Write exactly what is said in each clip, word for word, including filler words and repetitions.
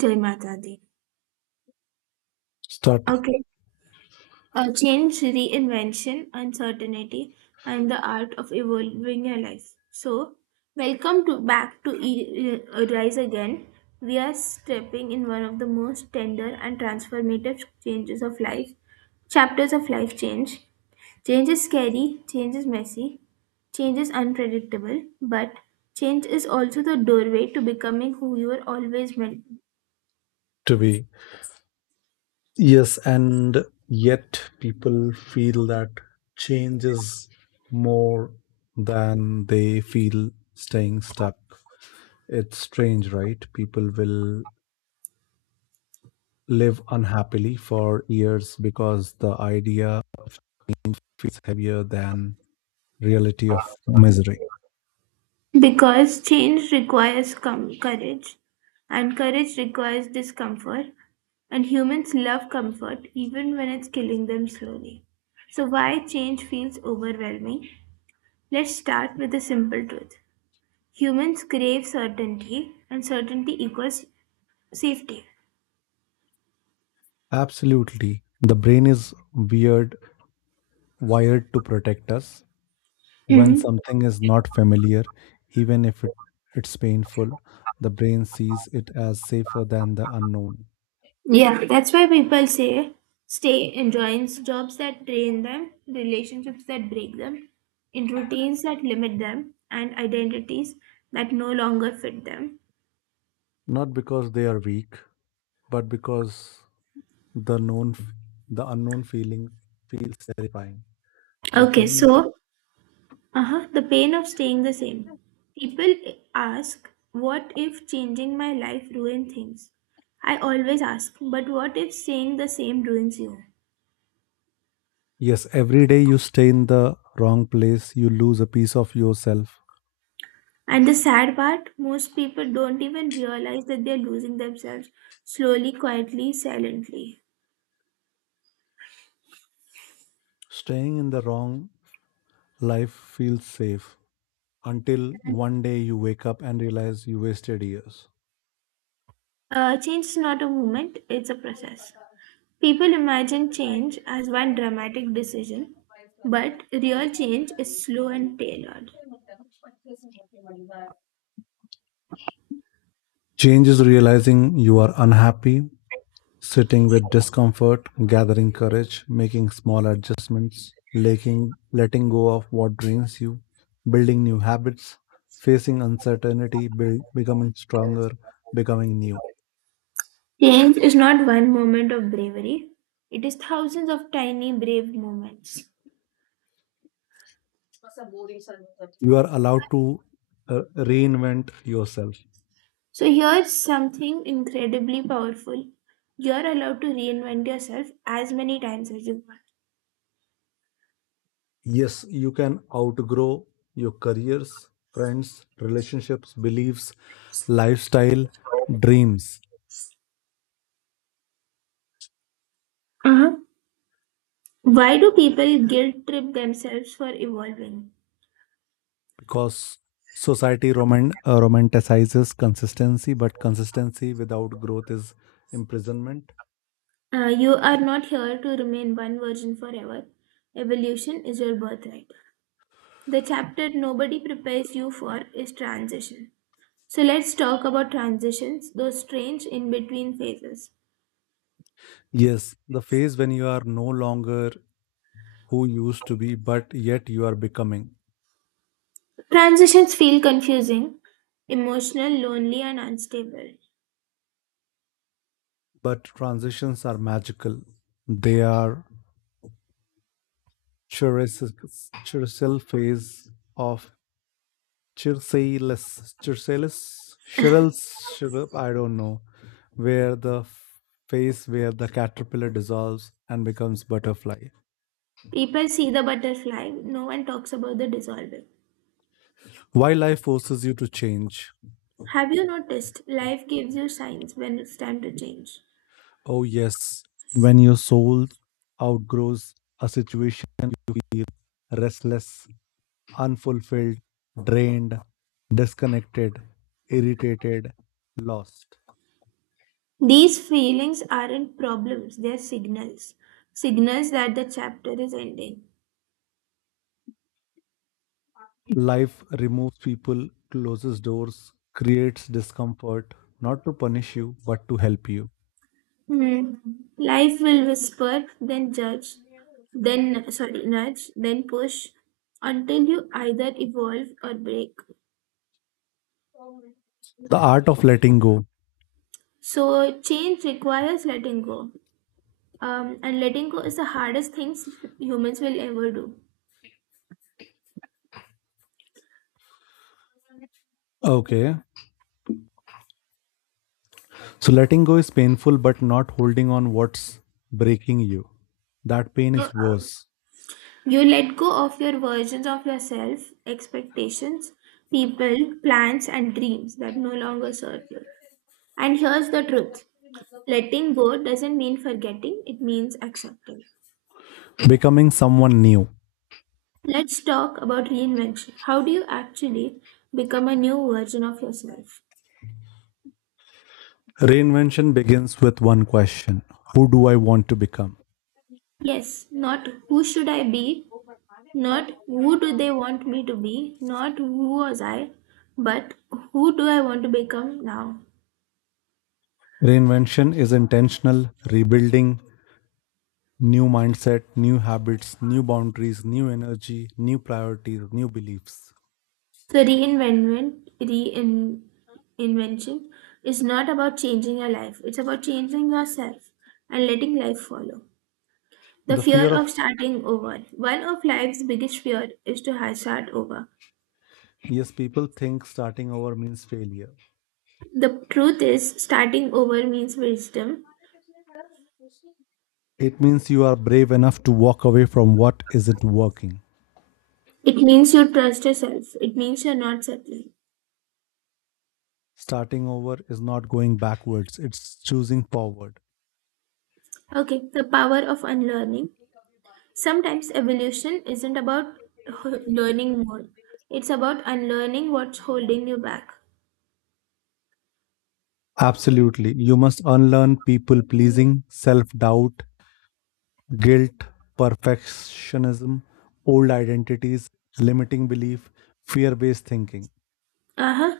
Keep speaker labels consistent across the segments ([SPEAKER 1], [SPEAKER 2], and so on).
[SPEAKER 1] Jai Mata Di.
[SPEAKER 2] Start
[SPEAKER 1] Okay. Uh, change, reinvention, uncertainty, and the art of evolving your life. So, welcome to back to e- uh, Rise Again. We are stepping in one of the most tender and transformative changes of life, chapters of life change. Change is scary, change is messy, change is unpredictable, but change is also the doorway to becoming who you were always meant.
[SPEAKER 2] To be. Yes, and yet people feel that change is more than they feel staying stuck. It's strange, right? People will live unhappily for years because the idea of feels heavier than reality of misery.
[SPEAKER 1] Because change requires com- courage, and courage requires discomfort, and humans love comfort even when it's killing them slowly. So, why change feels overwhelming? Let's start with a simple truth: humans crave certainty, and certainty equals safety.
[SPEAKER 2] Absolutely. The brain is weird wired to protect us. When
[SPEAKER 1] Hmm.
[SPEAKER 2] something is not familiar, even if it, it's painful, the brain sees it as safer than the unknown.
[SPEAKER 1] Yeah, that's why people say stay in joins jobs that drain them, relationships that break them, in routines that limit them, and identities that no longer fit them.
[SPEAKER 2] Not because they are weak, but because the known, f- the unknown feeling feels terrifying. The
[SPEAKER 1] Okay,
[SPEAKER 2] pain of
[SPEAKER 1] so uh-huh, the pain of staying the same. People ask, what if changing my life ruin things? I always ask, but what if staying the same ruins you?
[SPEAKER 2] yes, every day you stay in the wrong place, you lose a piece of yourself.
[SPEAKER 1] And the sad part, most people don't even realize that they're losing themselves slowly, quietly, silently.
[SPEAKER 2] Staying in the wrong life feels safe until one day you wake up and realize you wasted years.
[SPEAKER 1] Uh, change is not a movement, it's a process. People imagine change as one dramatic decision, but real change is slow and tailored.
[SPEAKER 2] Change is realizing you are unhappy. Sitting with discomfort, gathering courage, making small adjustments, letting, letting go of what drains you, building new habits, facing uncertainty, build, becoming stronger, becoming new.
[SPEAKER 1] Change is not one moment of bravery, it is thousands of tiny brave moments.
[SPEAKER 2] You are allowed to uh, reinvent yourself.
[SPEAKER 1] So, here's something incredibly powerful. You're allowed to reinvent yourself as many times as you
[SPEAKER 2] Yes, you can outgrow your careers, friends, relationships, beliefs, lifestyle,
[SPEAKER 1] want.
[SPEAKER 2] dreams.
[SPEAKER 1] Uh-huh. Why do people guilt trip themselves for evolving?
[SPEAKER 2] Because society roman- uh, romanticizes consistency, but consistency without growth is imprisonment.
[SPEAKER 1] Uh, you are not here to remain one virgin forever. Evolution is your birthright. The chapter nobody prepares you for is transition. So let's talk about transitions, those strange in between phases.
[SPEAKER 2] Yes, the phase when you are no longer who you used to be, but yet you are becoming.
[SPEAKER 1] Transitions feel confusing, emotional, lonely, and unstable.
[SPEAKER 2] But transitions are magical. They are chiricil phase of chirsalis, chirsalis, chirils, chiril- I don't know, where the phase where the caterpillar dissolves and becomes butterfly.
[SPEAKER 1] People see the butterfly, no one talks about the dissolving.
[SPEAKER 2] Why life forces you to change.
[SPEAKER 1] Have you noticed life gives you signs when it's time to change?
[SPEAKER 2] Oh, yes, when your soul outgrows a situation, you feel restless, unfulfilled, drained, disconnected, irritated, lost.
[SPEAKER 1] These feelings aren't problems, they're signals. Signals that the chapter is ending.
[SPEAKER 2] Life removes people, closes doors, creates discomfort, not to punish you, but to help you.
[SPEAKER 1] Hmm. Life will whisper, then judge, then sorry, nudge, then push until you either evolve or break.
[SPEAKER 2] The art of letting go.
[SPEAKER 1] So change requires letting go. Um, and letting go is the hardest things humans will ever do.
[SPEAKER 2] Okay. So, letting go is painful, but not holding on what's breaking you. That pain
[SPEAKER 1] So
[SPEAKER 2] is worse.
[SPEAKER 1] you let go of your versions of yourself, expectations, people, plans, and dreams that no longer serve you. And here's the truth: letting go doesn't mean forgetting, it means accepting.
[SPEAKER 2] Becoming someone new.
[SPEAKER 1] Let's talk about reinvention. How do you actually become a new version of yourself?
[SPEAKER 2] Reinvention begins with one question. Who do I want to become?
[SPEAKER 1] Yes, not who should I be, not who do they want me to be, not who was I, but who do I want to become now?
[SPEAKER 2] Reinvention is intentional, rebuilding, new mindset, new habits, new boundaries, new energy, new priorities, new beliefs.
[SPEAKER 1] So reinventment, reinvention is not about changing your life. It's about changing yourself and letting life follow. The
[SPEAKER 2] The fear
[SPEAKER 1] fear
[SPEAKER 2] of
[SPEAKER 1] of starting over. One of life's biggest fear is to ha- start over.
[SPEAKER 2] yes, people think starting over means failure.
[SPEAKER 1] The truth is, starting over means wisdom.
[SPEAKER 2] It means you are brave enough to walk away from what isn't working.
[SPEAKER 1] It means you trust yourself. It means you're not settling.
[SPEAKER 2] Starting over is not going backwards, it's choosing forward.
[SPEAKER 1] Okay, the power of unlearning. Sometimes evolution isn't about h- learning more. It's about unlearning what's holding you back.
[SPEAKER 2] Absolutely. You must unlearn people pleasing, self doubt, guilt, perfectionism, old identities, limiting belief, fear based thinking.
[SPEAKER 1] Uh-huh.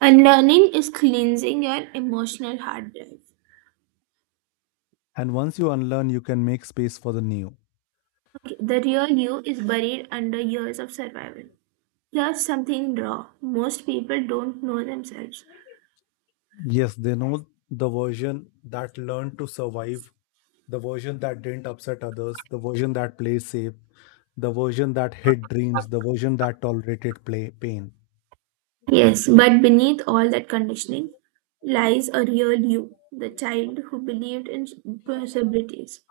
[SPEAKER 1] Unlearning is cleansing your emotional hard drive.
[SPEAKER 2] And once you unlearn, you can make space for the new.
[SPEAKER 1] Okay, the real you is buried under years of survival. That's something raw. Most people don't know themselves.
[SPEAKER 2] Yes, they know the version that learned to survive, the version that didn't upset others, the version that plays safe, the version that hid dreams, the version that tolerated play, pain.
[SPEAKER 1] Yes, but beneath all that conditioning lies a real you, the child who believed in possibilities.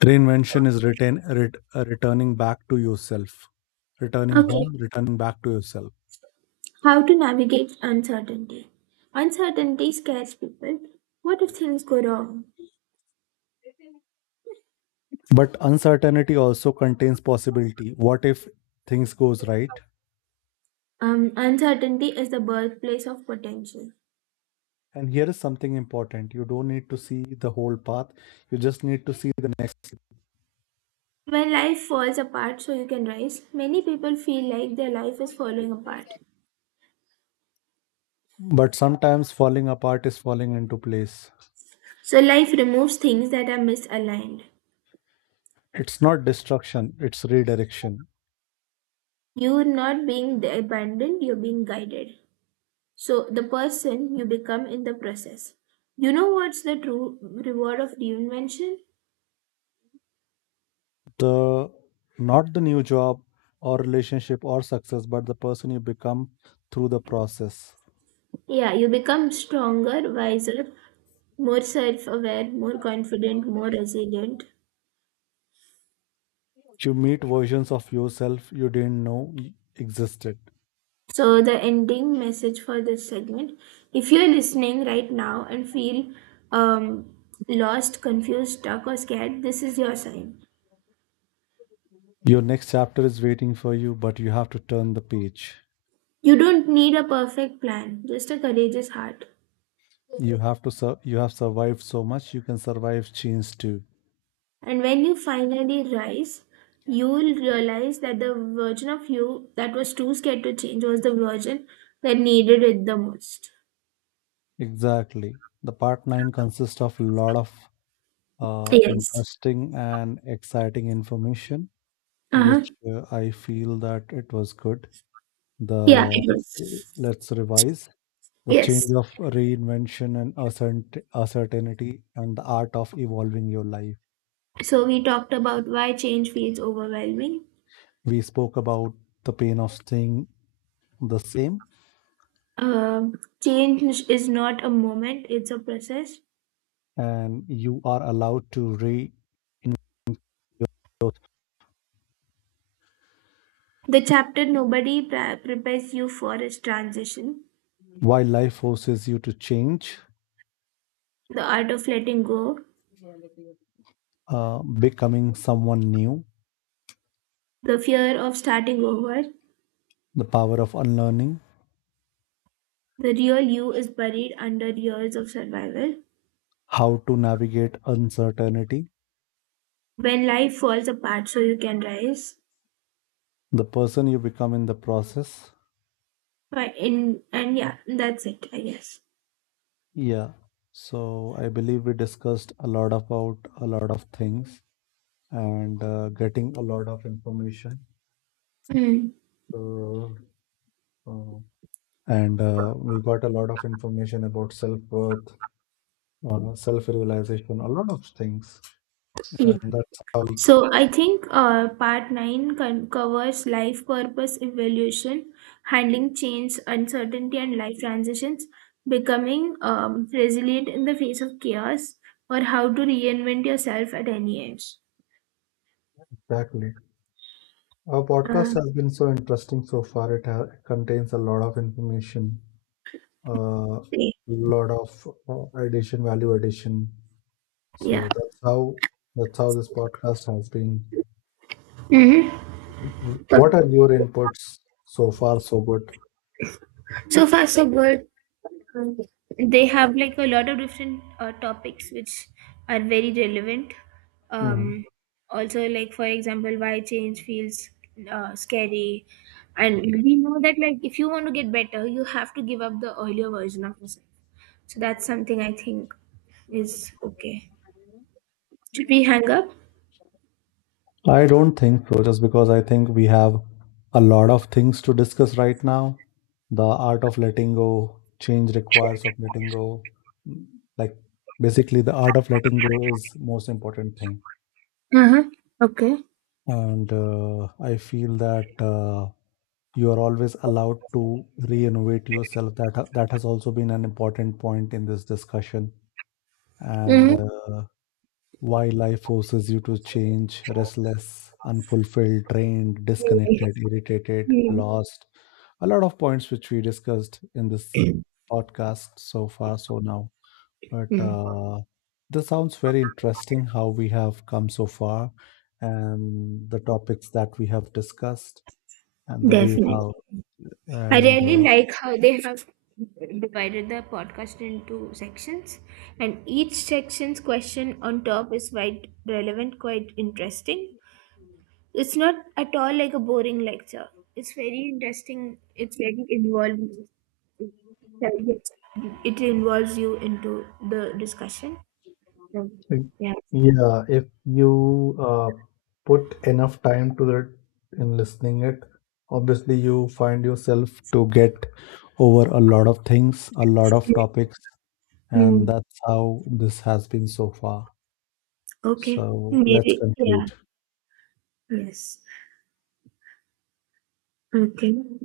[SPEAKER 2] Reinvention is return, ret, uh, returning back to yourself, returning
[SPEAKER 1] Okay,
[SPEAKER 2] home, returning back to yourself.
[SPEAKER 1] how to navigate uncertainty? Uncertainty scares people. What if things go wrong?
[SPEAKER 2] But uncertainty also contains possibility. What if things goes right?
[SPEAKER 1] Um, uncertainty is the birthplace of potential.
[SPEAKER 2] And here is something important. You don't need to see the whole path. You just need to see the next.
[SPEAKER 1] When life falls apart so you can rise, many people feel like their life is falling apart.
[SPEAKER 2] But sometimes falling apart is falling into place.
[SPEAKER 1] So life removes things that are misaligned.
[SPEAKER 2] It's not destruction, it's redirection.
[SPEAKER 1] You're not being abandoned, you're being guided. So, the person you become in the process. You know what's the true reward of reinvention?
[SPEAKER 2] The not the new job or relationship or success, but the person you become through the process.
[SPEAKER 1] Yeah, you become stronger, wiser, more self aware, more confident, more resilient.
[SPEAKER 2] You meet versions of yourself you didn't know existed.
[SPEAKER 1] So, the ending message for this segment: if you're listening right now and feel um, lost, confused, stuck, or scared, this is your sign.
[SPEAKER 2] Your next chapter is waiting for you, but you have to turn the page.
[SPEAKER 1] You don't need a perfect plan, just a courageous heart.
[SPEAKER 2] You have to sur- you have survived so much, you can survive change too.
[SPEAKER 1] And when you finally rise, you will realize that the version of you that was too scared to change was the version that needed it the most.
[SPEAKER 2] Exactly. The part nine consists of a lot of uh,
[SPEAKER 1] Yes.
[SPEAKER 2] interesting and exciting information,
[SPEAKER 1] Uh-huh.
[SPEAKER 2] which uh, I feel that it was good.
[SPEAKER 1] Yeah.
[SPEAKER 2] The
[SPEAKER 1] It was.
[SPEAKER 2] let's revise the change
[SPEAKER 1] Yes.
[SPEAKER 2] of reinvention and uncertain- uncertainty and the art of evolving your life.
[SPEAKER 1] So we talked about why change feels overwhelming.
[SPEAKER 2] We spoke about the pain of staying the same,
[SPEAKER 1] Um, change is not a moment, it's a process.
[SPEAKER 2] and you are allowed to re growth
[SPEAKER 1] The chapter nobody pre- prepares you for is transition,
[SPEAKER 2] while life forces you to change,
[SPEAKER 1] the art of letting go,
[SPEAKER 2] uh, becoming someone new,
[SPEAKER 1] the fear of starting over,
[SPEAKER 2] the power of unlearning,
[SPEAKER 1] the real you is buried under years of survival.
[SPEAKER 2] how to navigate uncertainty,
[SPEAKER 1] When life falls apart, so you can rise.
[SPEAKER 2] the person you become in the process.
[SPEAKER 1] But in and yeah, that's it, I guess.
[SPEAKER 2] Yeah, so I believe we discussed a lot about a lot of things, and uh, getting a lot of information,
[SPEAKER 1] Hmm.
[SPEAKER 2] uh, uh, and uh, we got a lot of information about self-worth, uh, self-realization, a lot of things. And that's how we
[SPEAKER 1] So I think uh, part nine con- covers life purpose, evolution, handling change, uncertainty, and life transitions, becoming um, resilient in the face of chaos, or how to reinvent yourself at any age.
[SPEAKER 2] exactly. Our podcast
[SPEAKER 1] Uh,
[SPEAKER 2] has been so interesting so far. It ha- it contains a lot of information, a uh, lot of uh, addition, value addition.
[SPEAKER 1] yeah.
[SPEAKER 2] So that's how that's how this podcast has been.
[SPEAKER 1] Mm-hmm.
[SPEAKER 2] What are your inputs so far? So good.
[SPEAKER 1] So far, so good. They have like a lot of different uh, topics which are very relevant, um,
[SPEAKER 2] Mm-hmm.
[SPEAKER 1] also like for example why change feels uh, scary, and we know that like if you want to get better you have to give up the earlier version of yourself, so that's something I think is okay. Should we hang up?
[SPEAKER 2] I don't think so, just because I think we have a lot of things to discuss right now. The art of letting go, change requires of letting go. Mm, like basically, the art of letting go is most important thing.
[SPEAKER 1] Uh-huh. Okay.
[SPEAKER 2] And uh, I feel that uh, you are always allowed to re-innovate yourself. That ha- that has also been an important point in this discussion. And uh, why life forces you to change, restless, unfulfilled, drained, disconnected, irritated,
[SPEAKER 1] Mm-hmm.
[SPEAKER 2] lost. A lot of points which we discussed in this podcast so far, so now. But uh, this sounds very interesting how we have come so far, and the topics that we have discussed, and the way
[SPEAKER 1] Definitely.
[SPEAKER 2] how.
[SPEAKER 1] I
[SPEAKER 2] And
[SPEAKER 1] really
[SPEAKER 2] uh,
[SPEAKER 1] like how they have divided the podcast into sections, and each section's question on top is quite relevant, quite interesting. It's not at all like a boring lecture. It's very interesting. It's very involved. It involves you into the discussion. So,
[SPEAKER 2] like,
[SPEAKER 1] yeah.
[SPEAKER 2] yeah, if you uh, put enough time to that in listening it, obviously you find yourself to get over a lot of things, a lot of topics, and
[SPEAKER 1] Mm.
[SPEAKER 2] that's how this has been so far.
[SPEAKER 1] Okay.
[SPEAKER 2] So let's
[SPEAKER 1] Maybe. Yeah.
[SPEAKER 2] conclude.
[SPEAKER 1] Yes. Okay.